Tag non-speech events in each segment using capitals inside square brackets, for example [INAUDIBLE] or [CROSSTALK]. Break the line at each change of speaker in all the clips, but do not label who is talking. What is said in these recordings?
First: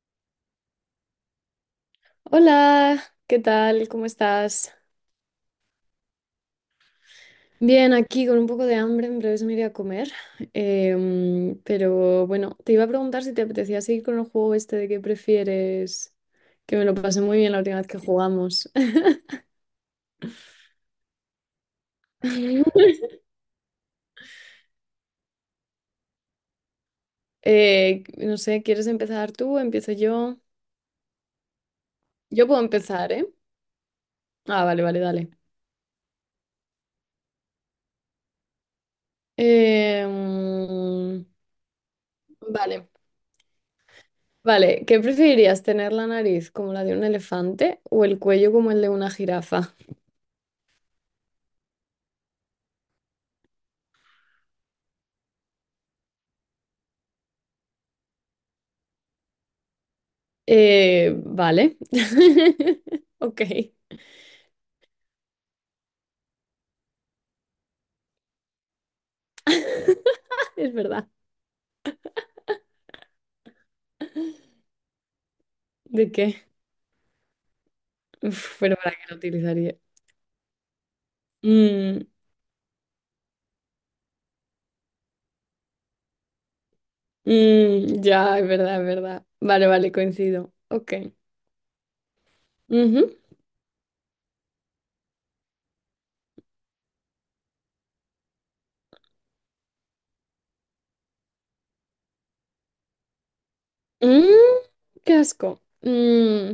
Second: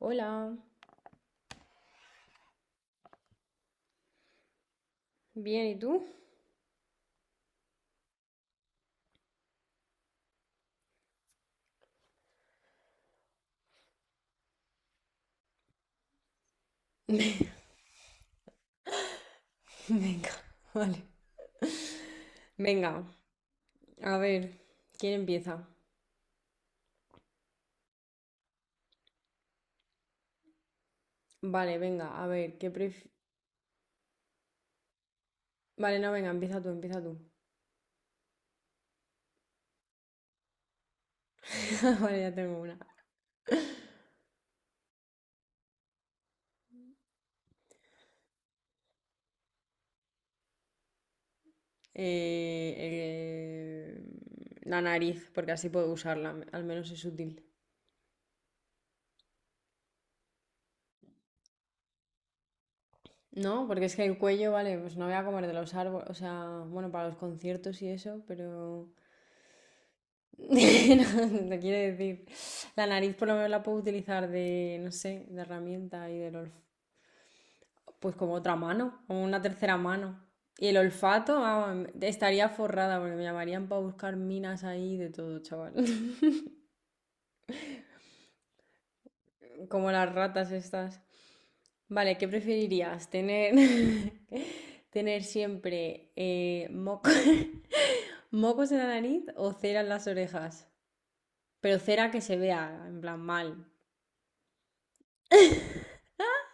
Hola,
Hola, ¿qué tal? ¿Cómo estás?
bien, ¿y tú?
Bien, aquí con un poco de hambre, en breves me iré a comer. Pero bueno, te iba a preguntar si te apetecía seguir con el juego este de qué prefieres, que me lo pasé muy bien la
[LAUGHS]
última vez que jugamos. [LAUGHS]
Venga, vale. Venga, a ver, ¿quién empieza?
No sé, ¿quieres empezar tú? ¿Empiezo yo?
Vale, venga, a
Yo
ver,
puedo empezar, ¿eh? Ah, vale, vale, dale.
Vale, no, venga, empieza tú, empieza tú.
Em,
[LAUGHS] Vale, ya tengo una.
vale, vale. ¿Qué preferirías, tener la nariz como la de un elefante o el cuello como el de una jirafa?
Eh, eh, la nariz, porque así puedo usarla, al menos es útil.
Vale. [LAUGHS] Ok.
No, porque
[LAUGHS]
es que el cuello, vale, pues no voy a comer de los árboles, o sea, bueno, para los conciertos y eso, pero... [LAUGHS]
Es verdad.
no, te quiere decir, la nariz por lo menos la puedo utilizar de, no sé, de herramienta
¿De
y del
qué?
olfato. Pues como otra
Uf, pero ¿para qué
mano, o
lo
una tercera
utilizaría?
mano. Y el olfato, vamos,
Mm,
estaría forrada, porque me llamarían para buscar minas ahí de todo, chaval. [LAUGHS]
mm, ya, es verdad, es verdad. Vale,
Como
vale,
las ratas
coincido. Ok.
estas. Vale, ¿qué preferirías?
Ujú.
¿Tener, [LAUGHS] tener siempre [LAUGHS] mocos en la nariz o cera en las orejas? Pero cera que se vea, en plan mal.
Mm, qué asco. Mm,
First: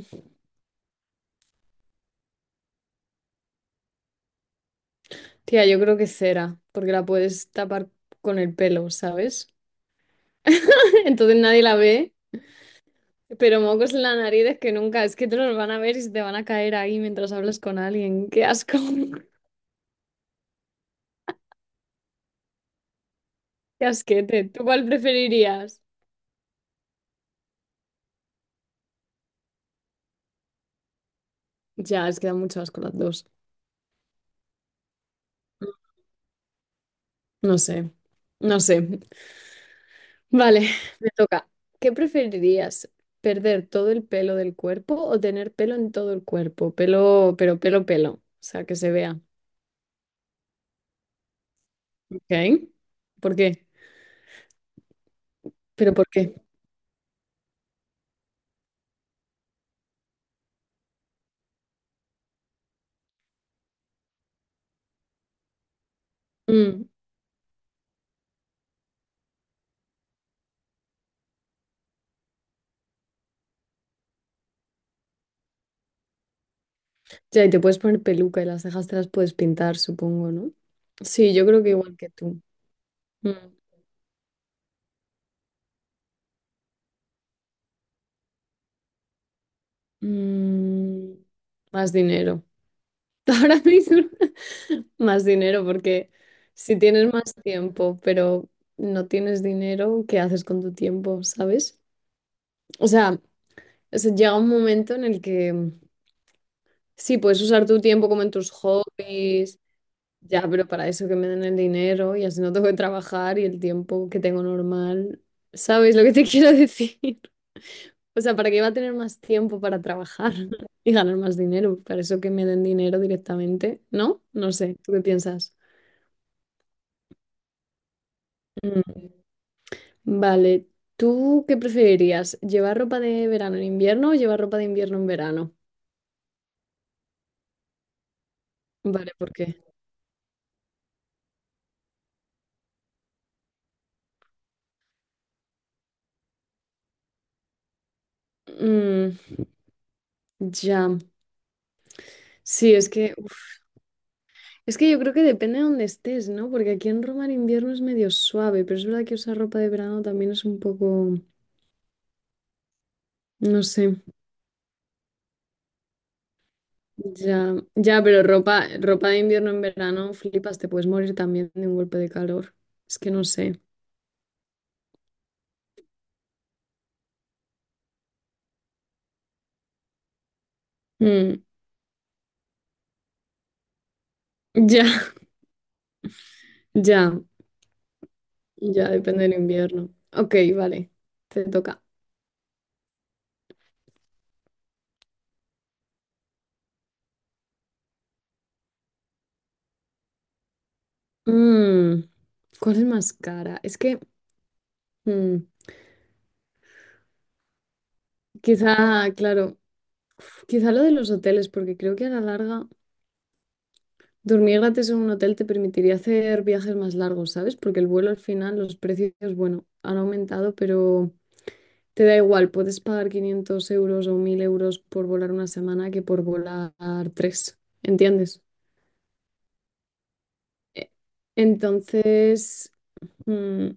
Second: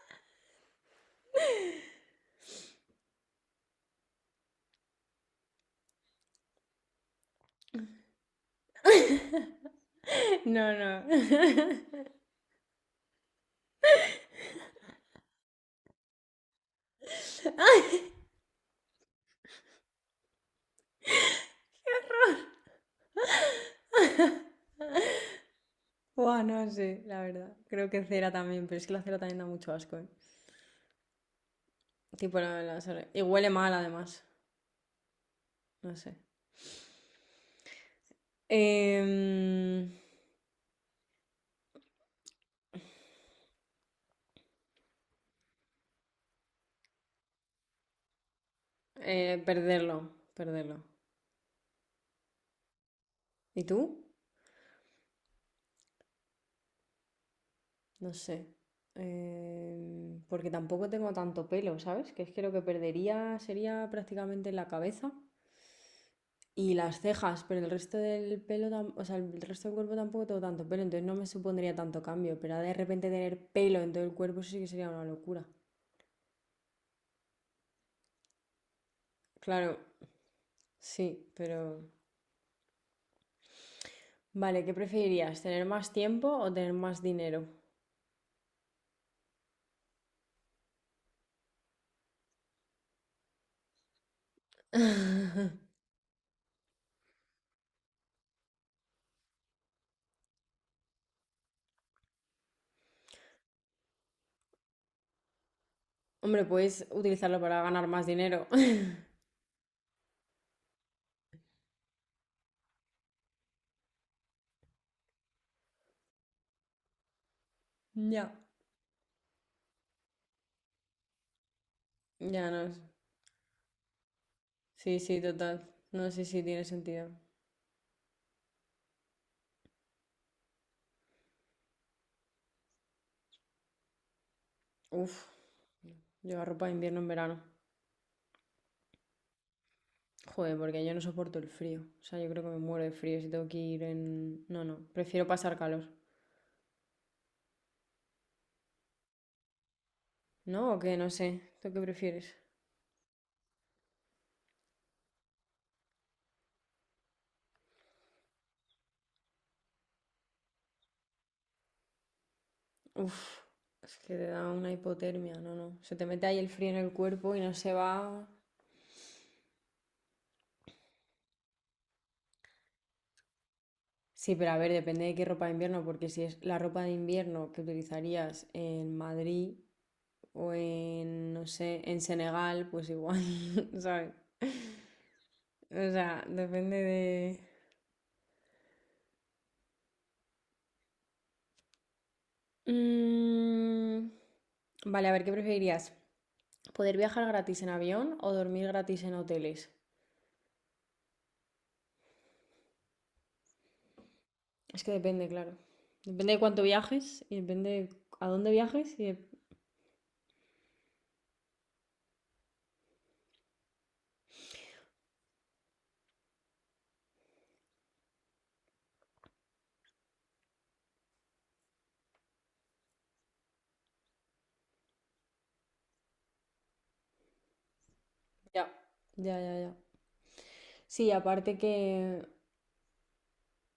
tía, yo creo que cera, porque la puedes tapar con el pelo, ¿sabes?
[LAUGHS] No,
[LAUGHS] Entonces nadie
no.
la
[LAUGHS]
ve, pero mocos en la nariz es que nunca, es que te los van a ver y se te van a caer ahí mientras hablas con alguien. Qué asco. Qué asquete. ¿Tú cuál preferirías?
Buah, no sé, la verdad. Creo que cera también, pero es que la cera también da mucho asco, ¿eh?
Ya, es que da
Tipo
mucho asco las
y
dos.
huele mal además. No sé.
No sé. No sé.
Em,
Vale, [LAUGHS] me toca. ¿Qué preferirías? ¿Perder todo el pelo del cuerpo o tener pelo en todo el cuerpo? Pelo, pero pelo, pelo. O sea, que se vea.
perderlo, perderlo.
¿Ok? ¿Por
¿Y
qué?
tú?
¿Pero por qué?
No sé. Em, porque tampoco tengo tanto pelo, ¿sabes? Que es que lo que perdería sería prácticamente la cabeza y
Mm.
las cejas, pero el resto del pelo, o sea, el resto del cuerpo tampoco tengo tanto pelo, entonces no me supondría tanto cambio, pero de repente tener pelo en todo el cuerpo eso sí que sería una locura.
Ya, y te puedes poner peluca y las cejas te las puedes pintar,
Claro,
supongo, ¿no?
sí,
Sí, yo creo que
pero...
igual que tú. Mm.
Vale, ¿qué preferirías? ¿Tener más tiempo o tener más dinero?
Mm, Más dinero. [LAUGHS] Ahora mismo más dinero, porque si tienes más tiempo, pero no tienes dinero, ¿qué haces con tu tiempo, sabes? O sea, se llega un momento en el que
Hombre, puedes
sí,
utilizarlo
puedes
para
usar tu
ganar más
tiempo como en
dinero.
tus
[LAUGHS]
hobbies, ya, pero para eso que me den el dinero y así no tengo que trabajar y el tiempo que tengo normal, ¿sabes lo que te [LAUGHS] quiero decir? O
Ya.
sea, ¿para qué iba a tener más tiempo para trabajar [LAUGHS] y ganar más dinero? Para eso que me
Ya no
den
es.
dinero directamente, ¿no? No sé, ¿tú
Sí,
qué
sí,
piensas?
total. No, sí, sí, tiene sentido.
Vale, ¿tú qué preferirías? ¿Llevar ropa de verano en invierno o llevar ropa de invierno en
Uf,
verano?
llevar ropa de invierno en verano.
Vale, ¿por qué?
Joder, porque yo no soporto el frío. O sea, yo creo que me muero de frío si tengo que ir en... No, no, prefiero pasar calor.
Mm,
¿No o qué?
ya.
No sé. ¿Tú qué prefieres?
Sí, es que, uf, es que yo creo que depende de dónde estés, ¿no? Porque aquí en Roma el invierno es medio suave, pero es verdad que usar ropa de verano también es un poco,
Uf,
no
es
sé,
que te da una hipotermia. No, no. Se te mete ahí el frío en el cuerpo y no
ya,
se
ya, pero
va...
ropa, ropa de invierno en verano, flipas, te puedes morir también de un golpe de calor. Es que no sé.
Sí, pero a ver, depende de qué ropa de invierno, porque si es la ropa de invierno que utilizarías en Madrid, o en,
Mm,
no sé, en Senegal, pues igual, [LAUGHS] ¿sabes?
ya, [LAUGHS]
O sea, depende
ya,
de...
ya, depende del invierno. Ok, vale, te toca.
Mm. Vale, a ver, ¿qué preferirías? ¿Poder viajar gratis en avión o dormir gratis en hoteles?
Mm, ¿cuál es más cara? Es que
Es que depende,
mm,
claro. Depende de cuánto viajes y depende de a dónde viajes y...
quizá,
de-
claro, uf, quizá lo de los hoteles, porque creo que a la larga dormir gratis en un hotel te permitiría hacer viajes más largos, ¿sabes? Porque el vuelo al final, los precios, bueno, han aumentado, pero te da igual, puedes pagar 500 € o 1.000 € por volar una semana que por volar tres, ¿entiendes?
Ya, ya, ya, ya.
E-
Sí, aparte que...
Entonces, mm,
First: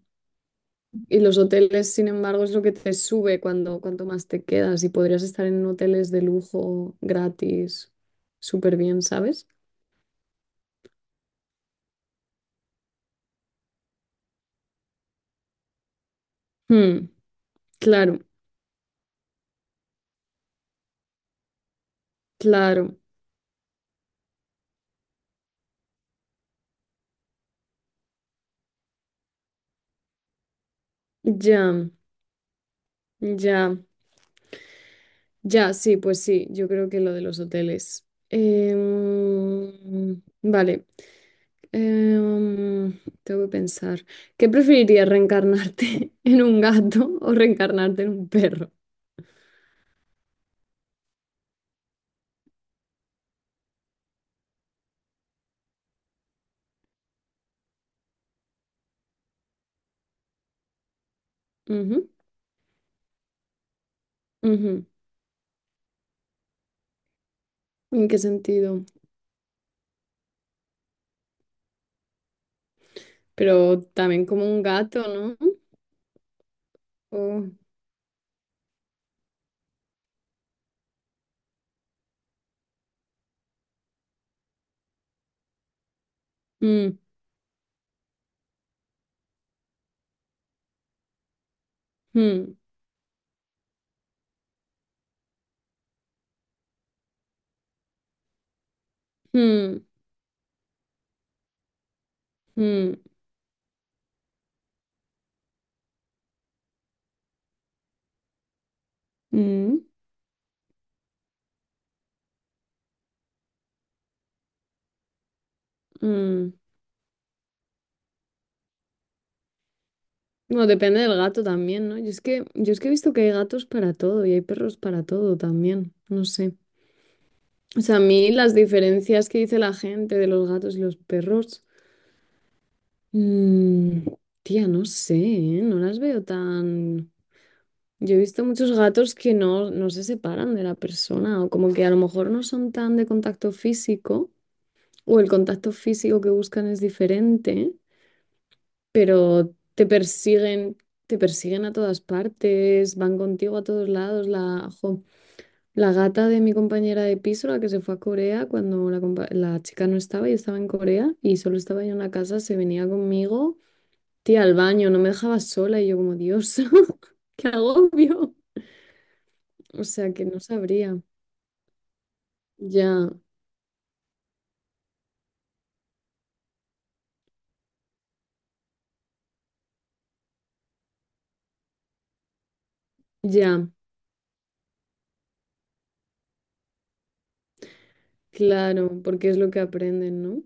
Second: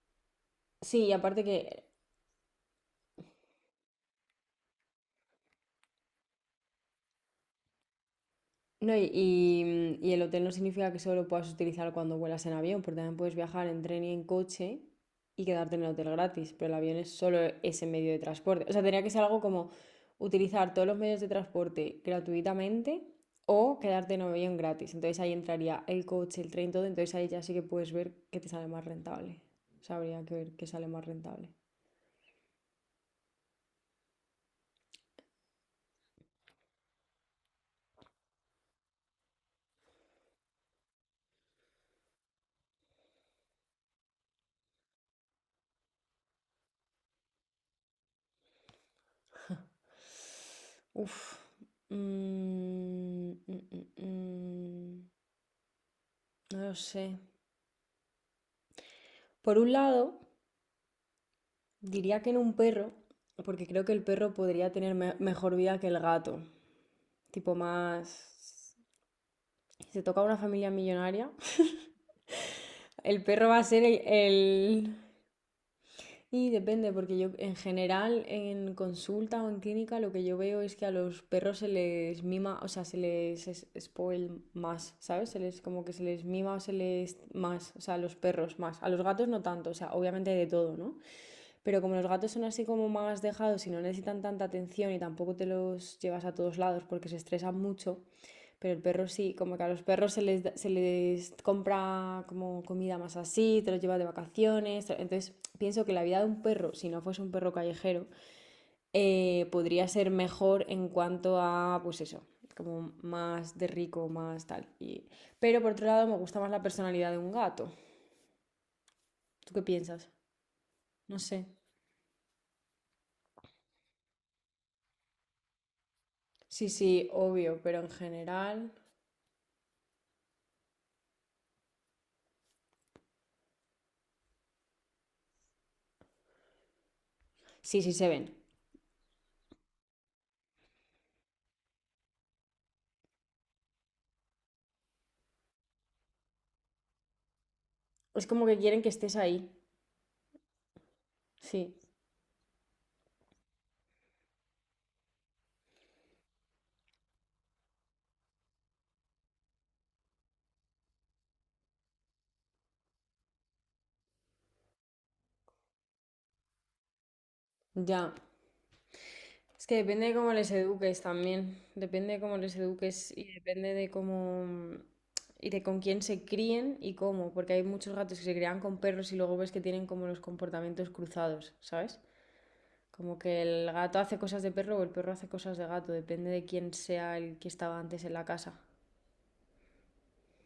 Sí, y
Y los
aparte que...
hoteles, sin embargo, es lo que te sube cuando cuanto más te quedas y podrías estar en hoteles de lujo gratis, súper
No, y,
bien, ¿sabes?
y- y el hotel no significa que solo lo puedas utilizar cuando vuelas en avión, porque también puedes viajar en tren y en coche y quedarte en el hotel gratis, pero el avión es
Hmm,
solo ese medio de
claro,
transporte. O sea, tendría que ser algo como utilizar todos los medios de transporte
claro,
gratuitamente o quedarte en avión gratis. Entonces ahí entraría el coche, el tren, todo, entonces ahí ya sí que puedes ver qué te sale más rentable. O sea, habría que ver qué sale más rentable.
ya, ya, ya, sí, pues sí, yo creo que lo de los hoteles. Vale, em, tengo que pensar. ¿Qué preferirías, reencarnarte [LAUGHS] en un gato o reencarnarte en un perro?
[LAUGHS] Uf. Mm, mm, mm, mm. No lo sé. Por un lado, diría que en un perro, porque creo que el perro
Ujú,
podría
ujú.
tener mejor vida que el gato. Tipo
¿En
más...
qué sentido?
Si te toca una familia millonaria, [LAUGHS] el perro va a
Pero
ser
también como un
el-
gato, ¿no?
Y depende, porque yo
O-
en general en consulta o en clínica lo que yo veo es que a los perros se les mima, o sea, se les spoil más, ¿sabes? Se les como que se les mima o se
mm,
les más, o sea, a los perros más. A los gatos no tanto, o sea, obviamente hay de todo, ¿no? Pero como los gatos son
mm,
así como más dejados y no necesitan tanta atención y tampoco te los llevas a todos lados porque se estresan mucho, pero el perro sí, como que a
mm,
los perros se les compra como comida
mm,
más así, te los llevas de vacaciones. Entonces pienso que la vida de un perro, si no fuese un perro callejero,
mm,
podría ser mejor en cuanto a, pues eso, como más de rico, más tal. Y... pero por otro lado me gusta más
mm.
la personalidad de un gato. ¿Tú qué piensas?
Bueno, depende del
No
gato
sé.
también, ¿no? Yo es que he visto que hay gatos para todo y hay perros para todo también, no sé.
Sí, sí, obvio, pero
O
en
sea, a mí las
general.
diferencias que dice la gente de los gatos y los perros, mm, tía, no sé, ¿eh? No las veo tan...
Sí, sí se
Yo he
ven.
visto muchos gatos que no, no se separan de la persona o como que a lo mejor no son tan de contacto físico. O el contacto físico que buscan es diferente,
Es como que quieren que estés ahí.
pero te persiguen
Sí,
a todas partes, van contigo a todos lados. La, jo, la gata de mi compañera de piso, la que se fue a Corea cuando la chica no estaba y estaba en Corea y solo estaba yo en la casa, se venía conmigo, tía, al baño, no me dejaba sola y yo como, Dios, [LAUGHS] qué
ya.
agobio.
Es que
O
depende de
sea que
cómo
no
les eduques
sabría.
también. Depende de cómo les
Ya,
eduques y depende de cómo. Y de con quién se críen y cómo. Porque hay muchos gatos que se crían con perros y luego ves que tienen como los comportamientos cruzados, ¿sabes? Como que
ya,
el gato hace cosas de perro o el perro hace cosas de gato. Depende de quién sea el que estaba antes en la casa.
claro, porque es lo que aprenden, ¿no?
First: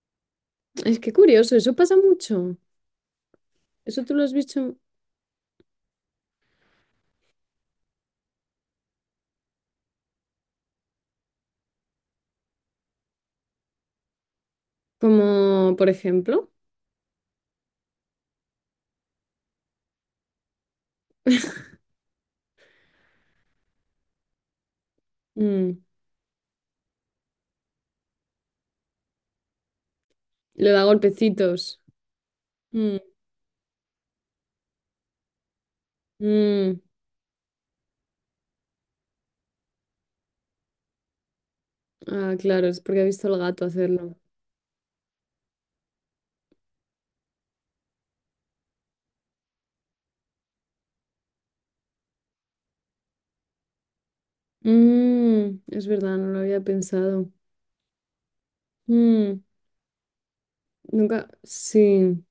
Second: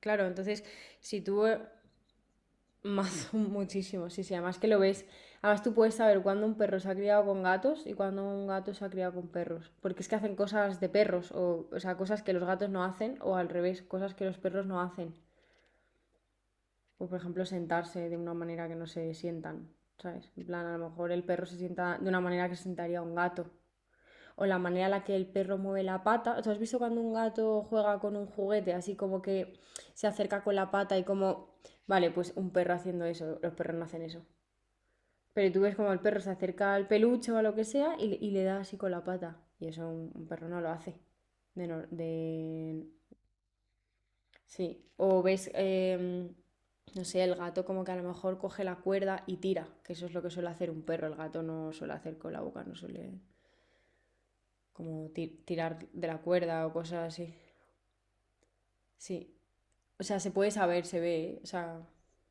Claro, entonces,
Es que
si tú...
curioso, eso pasa mucho.
Más, [LAUGHS]
¿Eso
muchísimo,
tú
sí,
lo has
sí, además que
visto
lo ves. Además tú puedes saber cuándo un perro se ha criado con gatos y cuándo un gato se ha criado con perros. Porque es que hacen cosas de perros, o sea, cosas que los gatos no hacen, o al revés, cosas que los perros no hacen.
como, por ejemplo?
O por ejemplo, sentarse de una manera que no se sientan, ¿sabes? En plan, a lo mejor el perro se
[LAUGHS]
sienta de una manera que se sentaría un gato. O la manera en la que el perro
Mm,
mueve la pata. ¿Tú has visto cuando un gato juega con un juguete, así como que se acerca con
Le
la
da
pata y como...
golpecitos.
Vale, pues un perro
Mm,
haciendo eso, los perros no hacen eso. Pero tú ves como el perro se acerca
mm.
al peluche o a lo que sea y le da así con la pata. Y eso un perro no lo hace. De, no-
Ah, claro, es
de-
porque ha visto al gato hacerlo.
Sí. O ves, em, no sé, el gato como que a lo mejor coge la cuerda y tira. Que eso es lo que suele hacer un perro. El gato no suele hacer con la boca, no suele como
Mm,
tirar
es
de
verdad,
la
no lo había
cuerda o cosas así.
pensado.
Sí.
Mm,
O sea, se puede saber, se ve,
nunca.
¿eh? O sea,
Sí,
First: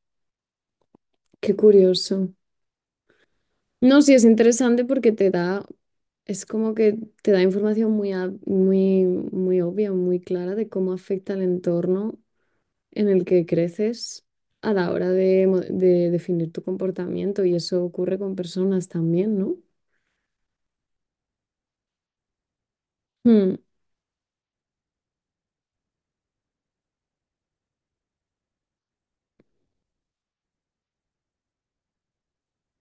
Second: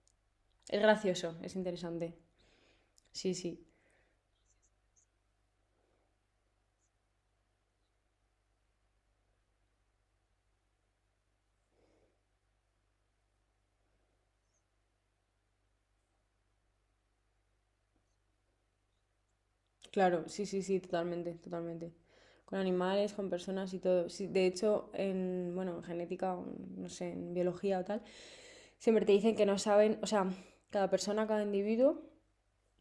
es gracioso,
qué
es interesante.
curioso.
Sí, sí.
No, sí, es interesante porque te da. Es como que te da información muy, muy, muy obvia, muy clara de cómo afecta el entorno en el que creces a la hora de definir tu comportamiento y eso ocurre con personas también, ¿no?
Claro, sí, sí, sí, totalmente, totalmente. Con animales, con
Mm,
personas y todo. Sí, de hecho, en, bueno, en genética, o en, no sé, en biología o tal, siempre te dicen que no saben, o sea, cada persona, cada individuo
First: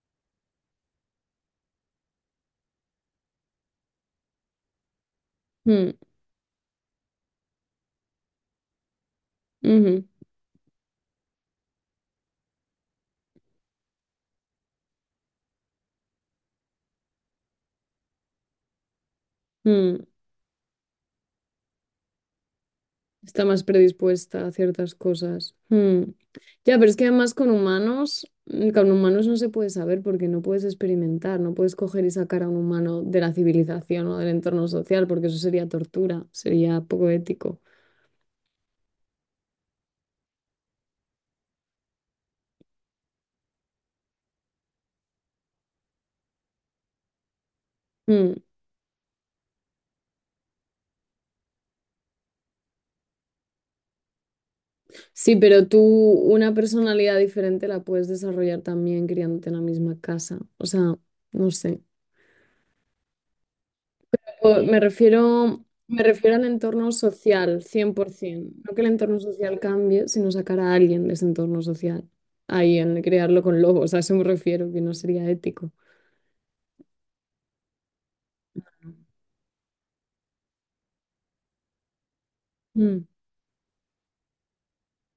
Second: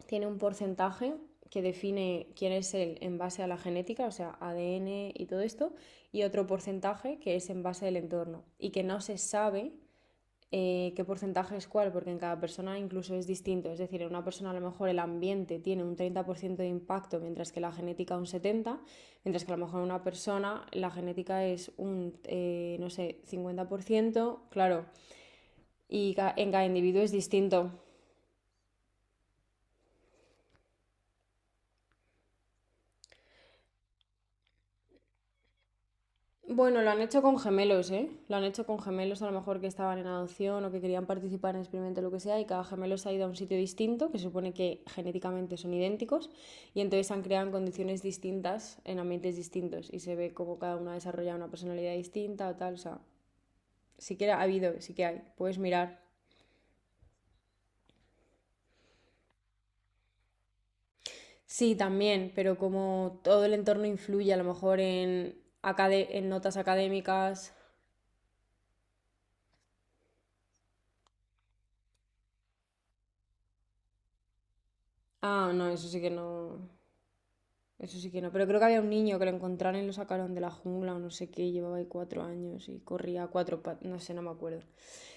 tiene un porcentaje que define quién es él en base a la genética, o sea, ADN y todo esto,
mm,
y otro porcentaje que es en base al entorno, y que no se sabe
ujú,
qué porcentaje es cuál, porque en cada persona incluso es distinto. Es decir, en una persona a lo mejor el ambiente tiene un 30% de impacto, mientras que la genética un 70%, mientras que a lo mejor en una
mm.
persona la genética es un, no sé,
Está más
50%
predispuesta a
claro,
ciertas cosas. Mm.
y en cada
Ya, pero es
individuo
que
es
además con
distinto.
humanos no se puede saber porque no puedes experimentar, no puedes coger y sacar a un humano de la civilización o del entorno social porque eso sería tortura, sería
Bueno, lo han
poco
hecho con
ético.
gemelos, ¿eh? Lo han hecho con gemelos, a lo mejor que estaban en adopción o que querían participar en el experimento, lo que sea, y cada gemelo se ha ido a un sitio distinto, que se supone que genéticamente son idénticos, y entonces se han creado en condiciones
Hmm.
distintas, en ambientes distintos, y se ve cómo cada uno ha desarrollado una personalidad distinta o tal, o sea, sí que ha habido, sí que hay,
Sí,
puedes
pero tú
mirar.
una personalidad diferente la puedes desarrollar también criándote en la misma casa. O sea, no
Sí,
sé.
también, pero como todo el entorno influye, a lo mejor
Me
en,
refiero,
en
al
notas
entorno
académicas.
social, 100%. No que el entorno social cambie, sino sacar a alguien de ese entorno social. Ahí, en crearlo con lobos, a eso me refiero, que no sería
Ah, no,
ético.
eso sí que no. Eso sí que no, pero creo que había un niño que lo encontraron y lo sacaron de la jungla o no sé qué, llevaba ahí 4 años y
Mm,
corría a cuatro patas, no sé, no me acuerdo.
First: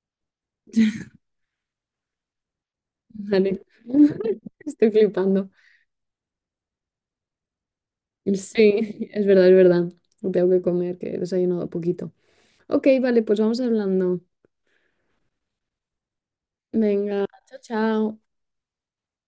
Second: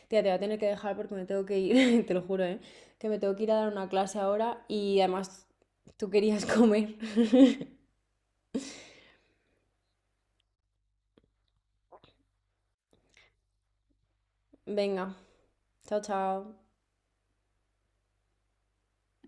Tía, te voy a tener que dejar porque me tengo que ir, [LAUGHS] te lo juro, ¿eh? Que me tengo que ir a
vale.
dar una clase
[LAUGHS]
ahora
Estoy
y además
flipando.
tú querías [LAUGHS] comer.
Sí, es verdad, es verdad. Tengo que comer, que he desayunado poquito. Ok, vale, pues vamos hablando.
Venga, chao, chao.
Venga, chao, chao.